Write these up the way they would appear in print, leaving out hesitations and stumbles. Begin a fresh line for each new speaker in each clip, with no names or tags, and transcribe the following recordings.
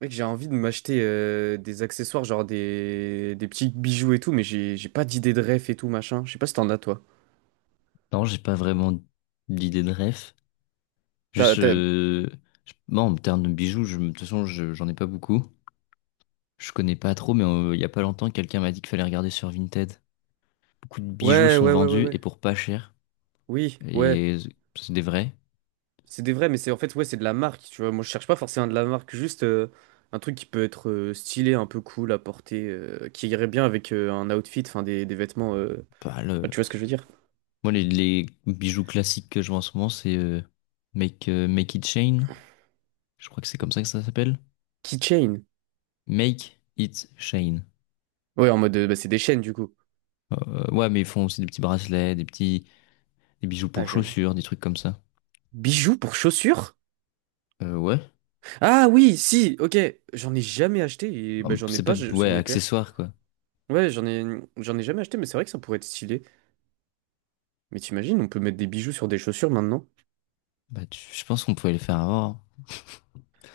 Mec, j'ai envie de m'acheter des accessoires, genre des petits bijoux et tout, mais j'ai pas d'idée de ref et tout, machin. Je sais pas si t'en as, toi.
Non, j'ai pas vraiment d'idée de ref.
T'as,
Juste,
t'as-
moi, en termes de bijoux, je, de toute façon, j'en ai pas beaucoup. Je connais pas trop, mais il y a pas longtemps, quelqu'un m'a dit qu'il fallait regarder sur Vinted. Beaucoup de bijoux
Ouais,
sont
ouais, ouais, ouais,
vendus et
ouais.
pour pas cher.
Oui, ouais.
Et c'est des vrais.
C'est des vrais, mais c'est en fait, ouais, c'est de la marque, tu vois. Moi, je cherche pas forcément de la marque, juste un truc qui peut être stylé, un peu cool à porter, qui irait bien avec un outfit, enfin, des vêtements,
Pas le...
enfin, tu vois ce que je veux dire?
Moi, les bijoux classiques que je vois en ce moment, c'est Make It Chain. Je crois que c'est comme ça que ça s'appelle.
Keychain.
Make It Chain.
Ouais, en mode, bah, c'est des chaînes, du coup.
Ouais, mais ils font aussi des petits bracelets, des bijoux
Ah,
pour
j'ai un-
chaussures, des trucs comme ça.
Bijoux pour chaussures?
Ouais.
Ah oui, si, ok. J'en ai jamais acheté et bah,
Hum.
j'en ai
C'est pas,
pas je- sur
ouais,
mes paires.
accessoire, quoi.
Ouais, j'en ai jamais acheté, mais c'est vrai que ça pourrait être stylé. Mais t'imagines, on peut mettre des bijoux sur des chaussures maintenant?
Bah, je pense qu'on pouvait le faire avant, hein.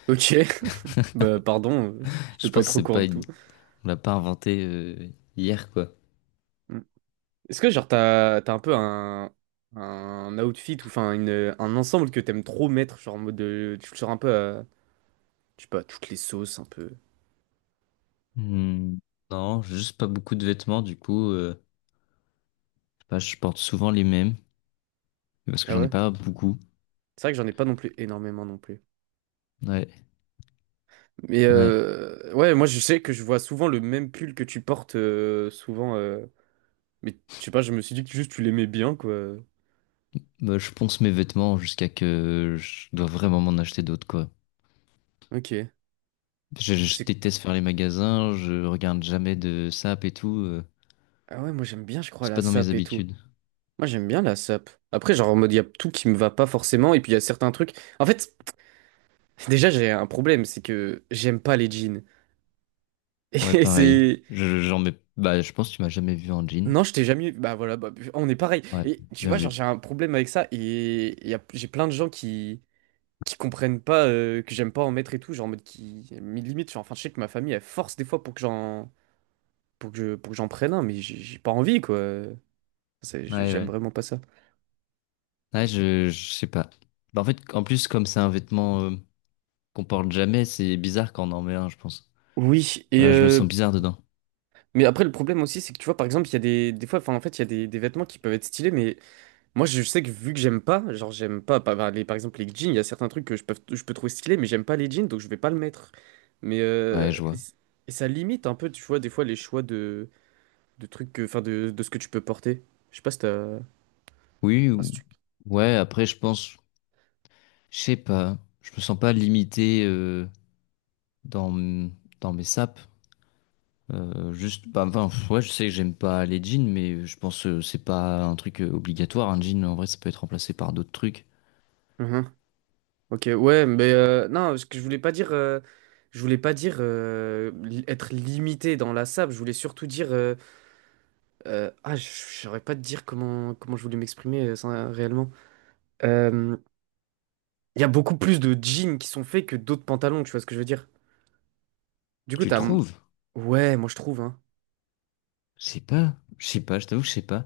Ok, bah pardon de
Je
pas
pense que
être au
c'est
courant
pas
de
une,
tout.
on l'a pas inventé hier, quoi.
Mm. Est-ce que genre t'as, t'as un peu un outfit ou enfin une, un ensemble que t'aimes trop mettre, genre en mode de, tu le sors un peu à, je sais pas, toutes les sauces un peu.
Hmm. Non, j'ai juste pas beaucoup de vêtements, du coup, je sais pas, je porte souvent les mêmes, parce que
Ah
j'en ai
ouais?
pas beaucoup.
C'est vrai que j'en ai pas non plus énormément non plus.
Ouais,
Mais
ouais.
ouais, moi je sais que je vois souvent le même pull que tu portes euh, souvent, mais je sais pas, je me suis dit que juste tu l'aimais bien, quoi.
Bah, je ponce mes vêtements jusqu'à que je dois vraiment m'en acheter d'autres, quoi.
Ok.
Je
C'est-
déteste faire les magasins, je regarde jamais de sap et tout,
Ah ouais, moi j'aime bien, je crois,
c'est
la
pas dans mes
sape et tout.
habitudes.
Moi j'aime bien la sape. Après, genre en mode, il y a tout qui me va pas forcément, et puis il y a certains trucs. En fait, déjà j'ai un problème, c'est que j'aime pas les jeans.
Ouais,
Et
pareil.
c'est.
J'en mets, bah, je pense que tu m'as jamais vu en jean.
Non, je t'ai jamais. Bah voilà, bah, on est pareil.
Ouais,
Et tu
bien
vois, genre
vu.
j'ai un problème avec ça, et j'ai plein de gens qui. Qui comprennent pas que j'aime pas en mettre et tout, genre en mode qui mais limite genre enfin je sais que ma famille elle force des fois pour que j'en pour que j'en prenne un mais j'ai pas envie quoi.
Ouais,
J'aime
ouais.
vraiment pas ça.
Ouais, je sais pas. Bah, en fait, en plus, comme c'est un vêtement qu'on porte jamais, c'est bizarre quand on en met un, je pense.
Oui, et
Voilà, je me sens bizarre dedans.
mais après le problème aussi c'est que tu vois par exemple, il y a des fois enfin en fait, il y a des vêtements qui peuvent être stylés mais moi je sais que vu que j'aime pas, genre j'aime pas par par- les par exemple les jeans, il y a certains trucs que je peux trouver stylés mais j'aime pas les jeans donc je vais pas le mettre. Mais
Ouais, je vois.
et ça limite un peu tu vois des fois les choix de trucs que enfin de ce que tu peux porter. Je sais pas si t'as
Oui, ou-
Parce que-
ouais, après, je pense, je sais pas. Je me sens pas limité dans, m- dans mes sapes. Juste, bah, enfin, pff, ouais, je sais que j'aime pas les jeans, mais je pense que c'est pas un truc obligatoire. Un jean, en vrai, ça peut être remplacé par d'autres trucs.
Mhm. Ok, ouais, mais non, ce que je voulais pas dire, je voulais pas dire li- être limité dans la sable. Je voulais surtout dire, ah, je saurais pas te dire comment je voulais m'exprimer ça, réellement. Euh, Il y a beaucoup plus de jeans qui sont faits que d'autres pantalons. Tu vois ce que je veux dire? Du coup,
Tu
t'as...
trouves?
Ouais, moi je trouve, hein.
Je sais pas. Je sais pas, je t'avoue que je sais pas.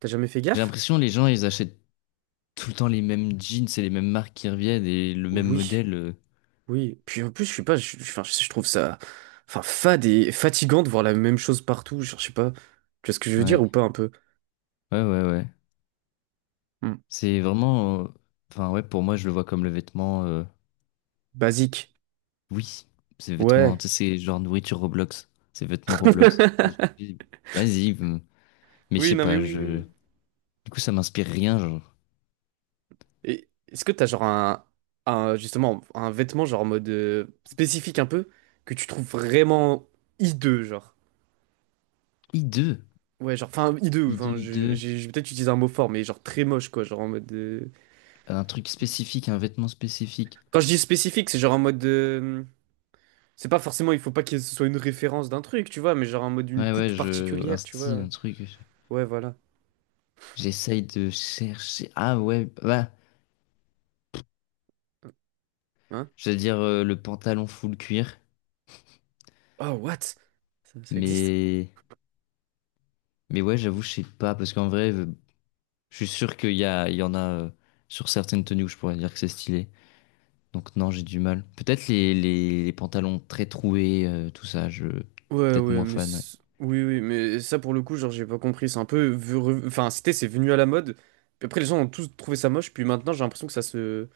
T'as jamais fait
J'ai
gaffe?
l'impression les gens, ils achètent tout le temps les mêmes jeans et les mêmes marques qui reviennent et le même
Oui,
modèle.
oui. Puis en plus, je suis pas... enfin, je trouve ça... Enfin, fade et fatigant de voir la même chose partout. Genre, je sais pas... Tu vois ce que je veux dire
Ouais,
ou pas un peu?
ouais, ouais, ouais.
Hmm.
C'est vraiment. Enfin, ouais, pour moi, je le vois comme le vêtement.
Basique.
Oui, c'est vêtement.
Ouais.
Tu sais, c'est genre nourriture Roblox. C'est vêtement Roblox. Et je dis, Vas-y, m- mais je
Oui,
sais
non mais
pas,
oui, oui,
je.
oui.
Du coup, ça m'inspire rien, genre.
Et est-ce que t'as genre un, justement un vêtement genre en mode spécifique un peu que tu trouves vraiment hideux genre?
I2,
Ouais, genre enfin hideux,
I2, I2.
j'ai peut-être utilisé un mot fort mais genre très moche quoi, genre en mode
Un truc spécifique, un vêtement spécifique.
quand je dis spécifique, c'est genre en mode. De, c'est pas forcément, il faut pas que ce soit une référence d'un truc, tu vois, mais genre en mode une
Ouais, ouais,
coupe
je. Un
particulière, tu
style,
vois.
un truc.
Ouais, voilà.
J'essaye de chercher. Ah, ouais, bah.
Hein?
Je veux dire, le pantalon full cuir.
Oh, what? Ça existe?
Mais, mais ouais, j'avoue, je sais pas, parce qu'en vrai, je suis sûr il y en a sur certaines tenues où je pourrais dire que c'est stylé. Donc non, j'ai du mal. Peut-être les pantalons très troués, tout ça, je
Ouais,
peut-être
ouais,
moins fan, ouais.
oui, oui, mais ça pour le coup, genre, j'ai pas compris. C'est un peu. Enfin, c'est venu à la mode. Puis après, les gens ont tous trouvé ça moche, puis maintenant, j'ai l'impression que ça se.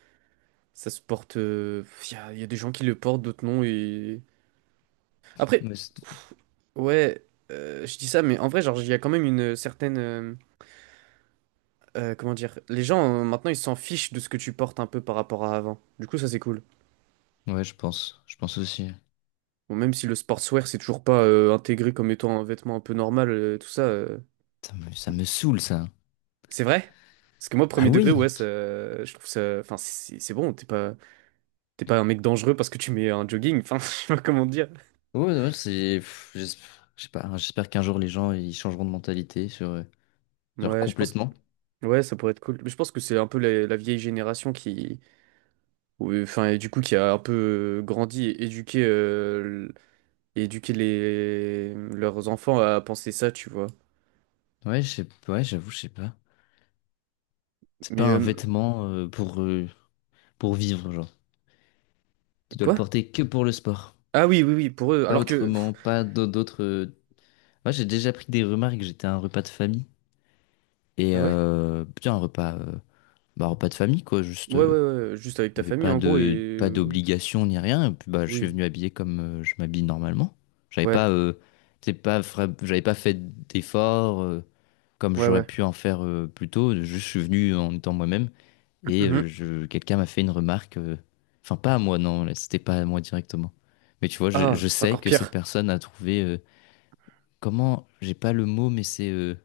Ça se porte, il y a, y a des gens qui le portent, d'autres non, et. Après,
Mais c'est-
ouais, je dis ça, mais en vrai, genre, il y a quand même une certaine, comment dire, les gens maintenant ils s'en fichent de ce que tu portes un peu par rapport à avant. Du coup, ça c'est cool.
ouais, je pense aussi.
Bon, même si le sportswear c'est toujours pas intégré comme étant un vêtement un peu normal, tout ça,
Ça me saoule, ça.
c'est vrai. Parce que moi,
Ah
premier degré,
oui!
ouais, ça, je trouve ça. Enfin, c'est bon, t'es pas un mec dangereux parce que tu mets un jogging. Enfin, je sais pas comment dire.
Ouais, ouais, je sais pas, hein, j'espère qu'un jour les gens ils changeront de mentalité sur, genre
Ouais, je pense.
complètement.
Ouais, ça pourrait être cool. Mais je pense que c'est un peu la vieille génération qui. Ouais, enfin, et du coup, qui a un peu grandi et éduqué, et éduqué leurs enfants à penser ça, tu vois.
Ouais, je sais, ouais, j'avoue, je sais pas. C'est pas
Mais
un vêtement pour vivre, genre. Tu dois le
quoi?
porter que pour le sport.
Ah oui, oui, oui, pour eux.
Pas
Alors que.
autrement,
Pff,
pas d'au- d'autres. Moi, j'ai déjà pris des remarques. J'étais à un repas de famille. Et
ah ouais?
putain, bah, un repas de famille, quoi. Juste,
Ouais, ouais, ouais, ouais, juste avec
il n'y
ta
avait
famille
pas
en gros et.
de, pas d'obligation ni rien. Et puis, bah, je suis
Oui.
venu habillé comme je m'habille normalement. J'avais
Ouais,
pas, t'sais, pas, fra- j'avais pas fait d'efforts, comme
ouais,
j'aurais
ouais.
pu en faire plus tôt. Je suis venu en étant moi-même et
Mhm.
quelqu'un m'a fait une remarque. Enfin, pas à moi, non, là, c'était pas à moi directement. Mais tu vois,
Ah,
je
c'est
sais
encore
que cette
pire.
personne a trouvé, comment? J'ai pas le mot, mais c'est,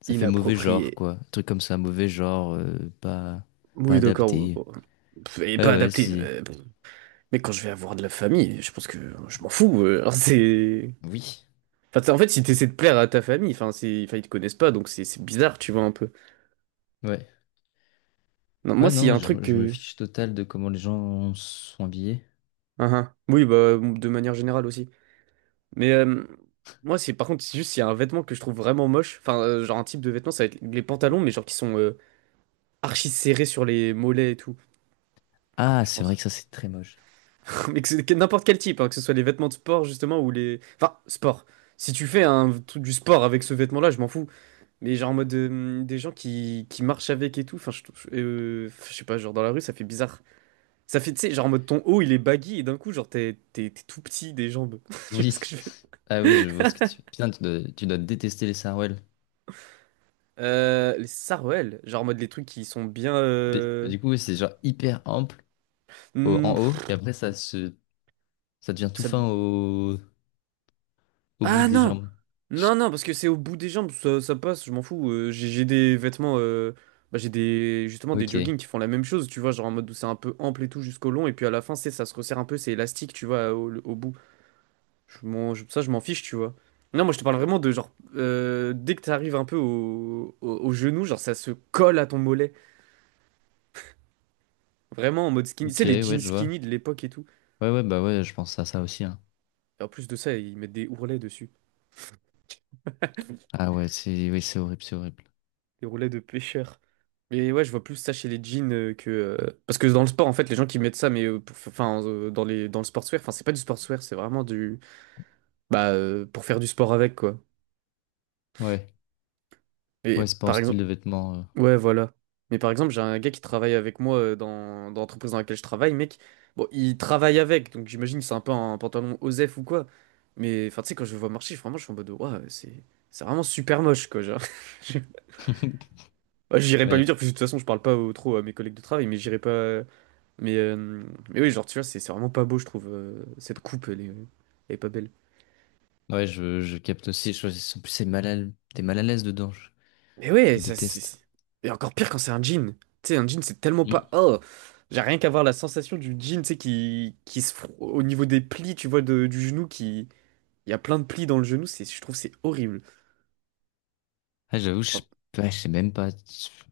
ça fait mauvais genre,
Inapproprié.
quoi. Un truc comme ça, mauvais genre, pas, pas
Oui, d'accord. bon,
adapté.
bon. Pff, et
Ouais,
pas
ouais,
adapté.
c'est.
Pff. Mais quand je vais avoir de la famille, je pense que je m'en fous. C'est.
Oui.
Enfin, t'sais, en fait, si t'essaies de plaire à ta famille, enfin, c'est... enfin, ils te connaissent pas, donc c'est bizarre, tu vois, un peu.
Ouais.
Non,
Ouais,
moi, s'il y
non,
a un truc
je me
que.
fiche total de comment les gens sont habillés.
Ah, ah. Oui, bah, de manière générale aussi. Mais moi, c'est par contre, c'est juste, il y a un vêtement que je trouve vraiment moche. Enfin, genre un type de vêtement, ça va être les pantalons, mais genre qui sont archi serrés sur les mollets et tout,
Ah,
je
c'est vrai
pense.
que ça, c'est très moche.
Mais que c'est que n'importe quel type, hein, que ce soit les vêtements de sport, justement, ou les. Enfin, sport. Si tu fais un truc du sport avec ce vêtement-là, je m'en fous. Mais genre en mode des gens qui marchent avec et tout. Enfin, je sais pas, genre dans la rue, ça fait bizarre. Ça fait, tu sais, genre en mode ton haut, il est baggy et d'un coup, genre t'es tout petit des jambes. Tu vois ce que
Oui.
je veux
Ah oui, je vois ce que tu... Putain, tu dois détester les sarouels.
euh, les Sarouel, genre en mode les trucs qui sont bien.
Mais- Du coup, oui, c'est genre hyper ample
Hmm,
en haut,
pff,
et après, ça devient tout
ça...
fin au bout
Ah
des
non!
jambes.
Non, non, parce que c'est au bout des jambes, ça passe, je m'en fous. J'ai des vêtements. Bah, j'ai des justement des
Ok.
joggings qui font la même chose, tu vois, genre en mode où c'est un peu ample et tout jusqu'au long, et puis à la fin, c'est ça se resserre un peu, c'est élastique, tu vois, au bout. Ça, je m'en fiche, tu vois. Non, moi je te parle vraiment de genre. Dès que t'arrives un peu au genou, genre ça se colle à ton mollet. Vraiment en mode skinny. Tu
Ok,
sais, les
ouais,
jeans
je vois.
skinny de l'époque et tout.
Ouais, ouais, bah ouais, je pense à ça aussi, hein.
Et en plus de ça, ils mettent des ourlets dessus,
Ah ouais, c'est oui, c'est horrible, c'est horrible.
des ourlets de pêcheurs. Mais ouais, je vois plus ça chez les jeans que parce que dans le sport en fait, les gens qui mettent ça mais enfin dans les dans le sportswear, enfin c'est pas du sportswear, c'est vraiment du bah pour faire du sport avec quoi.
Ouais. Ouais,
Et
c'est pas un
par
style
exemple,
de vêtement.
ouais, voilà. Mais par exemple, j'ai un gars qui travaille avec moi dans l'entreprise dans laquelle je travaille, mec. Bon, il travaille avec, donc j'imagine que c'est un peu un pantalon OSEF ou quoi. Mais enfin tu sais quand je le vois marcher, vraiment je suis en mode ouais, c'est vraiment super moche quoi, genre. Bah, j'irai pas lui
Ouais.
dire, parce que de toute façon, je parle pas au- trop à mes collègues de travail, mais j'irai pas. Mais, oui, genre, tu vois, c'est vraiment pas beau, je trouve. Cette coupe, elle est pas belle.
Ouais, je capte aussi. En plus, t'es mal à l'aise dedans.
Mais ouais,
Je
ça,
déteste.
et encore pire quand c'est un jean. Tu sais, un jean, c'est tellement pas. Oh! J'ai rien qu'à voir la sensation du jean, tu sais, qui se. Fro- au niveau des plis, tu vois, de- du genou, qui. Il y a plein de plis dans le genou, c'est, je trouve, c'est horrible.
Ah, j'avoue,
Bon,
ouais, je sais même pas.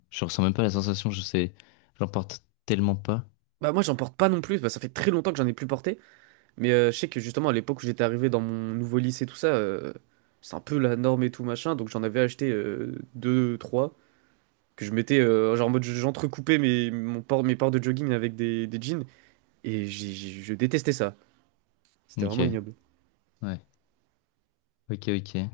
Je ressens même pas la sensation, je sais. J'en porte tellement pas.
bah, moi, j'en porte pas non plus, bah, ça fait très longtemps que j'en ai plus porté. Mais je sais que justement, à l'époque où j'étais arrivé dans mon nouveau lycée, tout ça, c'est un peu la norme et tout machin. Donc j'en avais acheté deux, trois, que je mettais, genre en mode j'entrecoupais mon port, mes ports de jogging avec des jeans. Et je détestais ça. C'était vraiment
Ok,
ignoble.
ouais. Ok, ok.